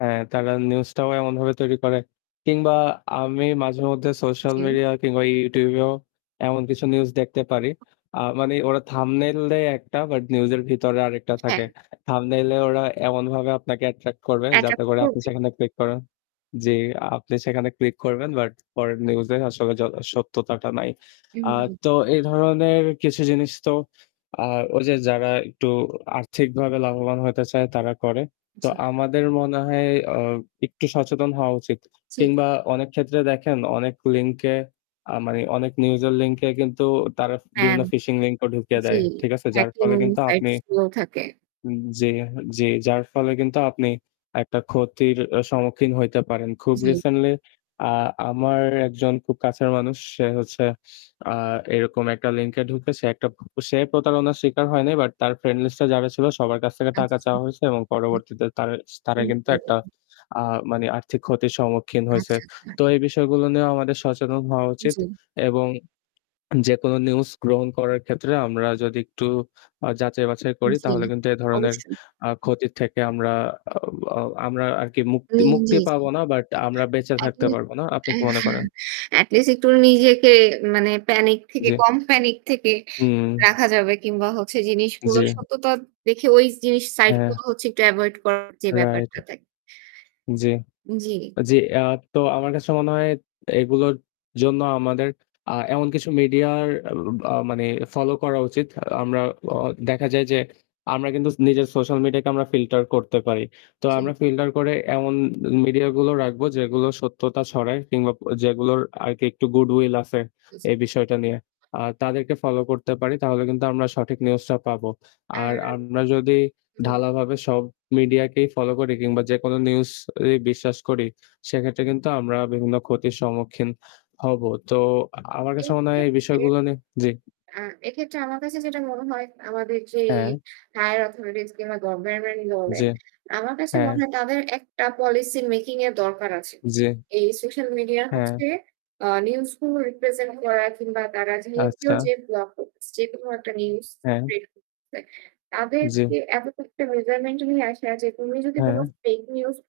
হ্যাঁ, তারা নিউজটাও এমনভাবে তৈরি করে। কিংবা আমি মাঝেমধ্যে সোশ্যাল জী। মিডিয়া কিংবা Youtube এও এমন কিছু নিউজ দেখতে পারি। আ মানে ওরা thumbnail দেয় একটা বাট নিউজ এর ভিতরে আরেকটা থাকে। হ্যাঁ। thumbnail এ ওরা এমনভাবে আপনাকে অ্যাট্রাক্ট করবে যাতে adapt করে আপনি করবেই। সেখানে ক্লিক করেন জি, আপনি সেখানে ক্লিক করবেন বাট পরের নিউজের আসলে জ সত্যতাটা নাই। উম আ হুম, হুম। তো এই ধরনের কিছু জিনিস তো আ ওই যে যারা একটু আর্থিকভাবে লাভবান হতে চায় তারা করে। তো জী। আমাদের মনে হয় অ একটু সচেতন হওয়া উচিত। জি। কিংবা অনেক ক্ষেত্রে দেখেন অনেক লিঙ্কে, আ মানে অনেক নিউজ এর লিঙ্ক এ কিন্তু তারা হ্যাঁ। বিভিন্ন ফিশিং লিঙ্কও ঢুকিয়ে জি, দেয়। ঠিক আছে? যার হ্যাকিং ফলে কিন্তু আপনি সাইটস গুলো থাকে। উম জ্বি, জ্বি। যার ফলে কিন্তু আপনি একটা ক্ষতির অ সম্মুখীন হইতে পারেন। খুব জি। রিসেন্টলি আ আমার একজন খুব কাছের মানুষ সে হচ্ছে আ এরকম একটা লিঙ্কে ঢুকে সে একটা প সে প্রতারণার শিকার হয় নাই, বাট তার ফ্রেন্ডলিস্ট এ যারা ছিল সবার কাছ থেকে আচ্ছা, টাকা আচ্ছা। চাওয়া হয়েছে এবং হুম। পরবর্তীতে তার তারা হুম, কিন্তু হুম, একটা হুম। আ মানে আর্থিক ক্ষতির সম্মুখীন হইছে। আচ্ছা, আচ্ছা। তো এই বিষয়গুলো নিয়েও আমাদের সচেতন হওয়া উচিত। জী। এবং যেকোনো নিউজ গ্রহণ করার ক্ষেত্রে আমরা যদি একটু আ যাচাই বাচাই করি জ্বি, তাহলে কিন্তু এ ধরনের অবশ্যই। আ ক্ষতি থেকে আমরা অ অ আমরা আরকি মুক্তি উম মুক্তি জ্বী, জ্বী। পাবো না। বাট আমরা বেঁচে থাকতে এটলিস্ট পারবো না। আপনি কি মনে করেন? এটলিস্ট একটু নিজেকে মানে প্যানিক থেকে জি। কম প্যানিক থেকে হুম। রাখা যাবে কিংবা হচ্ছে জিনিসগুলো জ্বী। সত্যতা দেখে ওই জিনিস সাইড হ্যাঁ। গুলো হচ্ছে একটু এভয়েড করার যে রাইট। ব্যাপারটা থাকে। জ্বী, জ্বী। জ্বী। আ তো আমার কাছে মনে হয় এগুলোর জন্য আমাদের আ এমন কিছু মিডিয়ার আ মানে ফলো করা উচিত। আমরা অ দেখা যায় যে আমরা কিন্তু নিজের সোশ্যাল মিডিয়া কে আমরা ফিল্টার করতে পারি। তো জী। আমরা ফিল্টার করে এমন মিডিয়া গুলো রাখবো যেগুলো সত্যতা ছড়ায় কিংবা যেগুলোর আরকি একটু গুড উইল আছে আচ্ছা। এই বিষয়টা নিয়ে। আ তাদেরকে ফলো করতে পারি তাহলে কিন্তু আমরা সঠিক নিউজ টা পাবো। আর আর আমরা যদি জি। ঢালাভাবে সব মিডিয়াকেই ফলো করি কিংবা যেকোনো নিউজ এই বিশ্বাস করি সেক্ষেত্রে কিন্তু আমরা বিভিন্ন ক্ষতির সম্মুখীন হবো। তো আমার কাছে এই মনে হয় এই ক্ষেত্রে বিষয়গুলো নিয়ে জি। আ এক্ষেত্রে আমার কাছে যেটা মনে হয় আমাদের যেই হ্যাঁ। হায়ার অথরিটিস কিংবা গভর্নমেন্ট এরই বলেন, জি। আমার কাছে হ্যাঁ। মনে হয় তাদের একটা পলিসি মেকিং এর দরকার আছে। জি। এই সোশ্যাল মিডিয়া হচ্ছে হ্যাঁ। আ নিউজ গুলো রিপ্রেজেন্ট করা কিংবা তারা যেহেতু আচ্ছা। যে ব্লগ যেকোনো একটা নিউজ হ্যাঁ। বের করতেসে, জ্বী। তাদেরকে এত একটা মেজারমেন্ট নিয়ে আসা যে, "তুমি যদি কোনো হ্যাঁ। Fake news"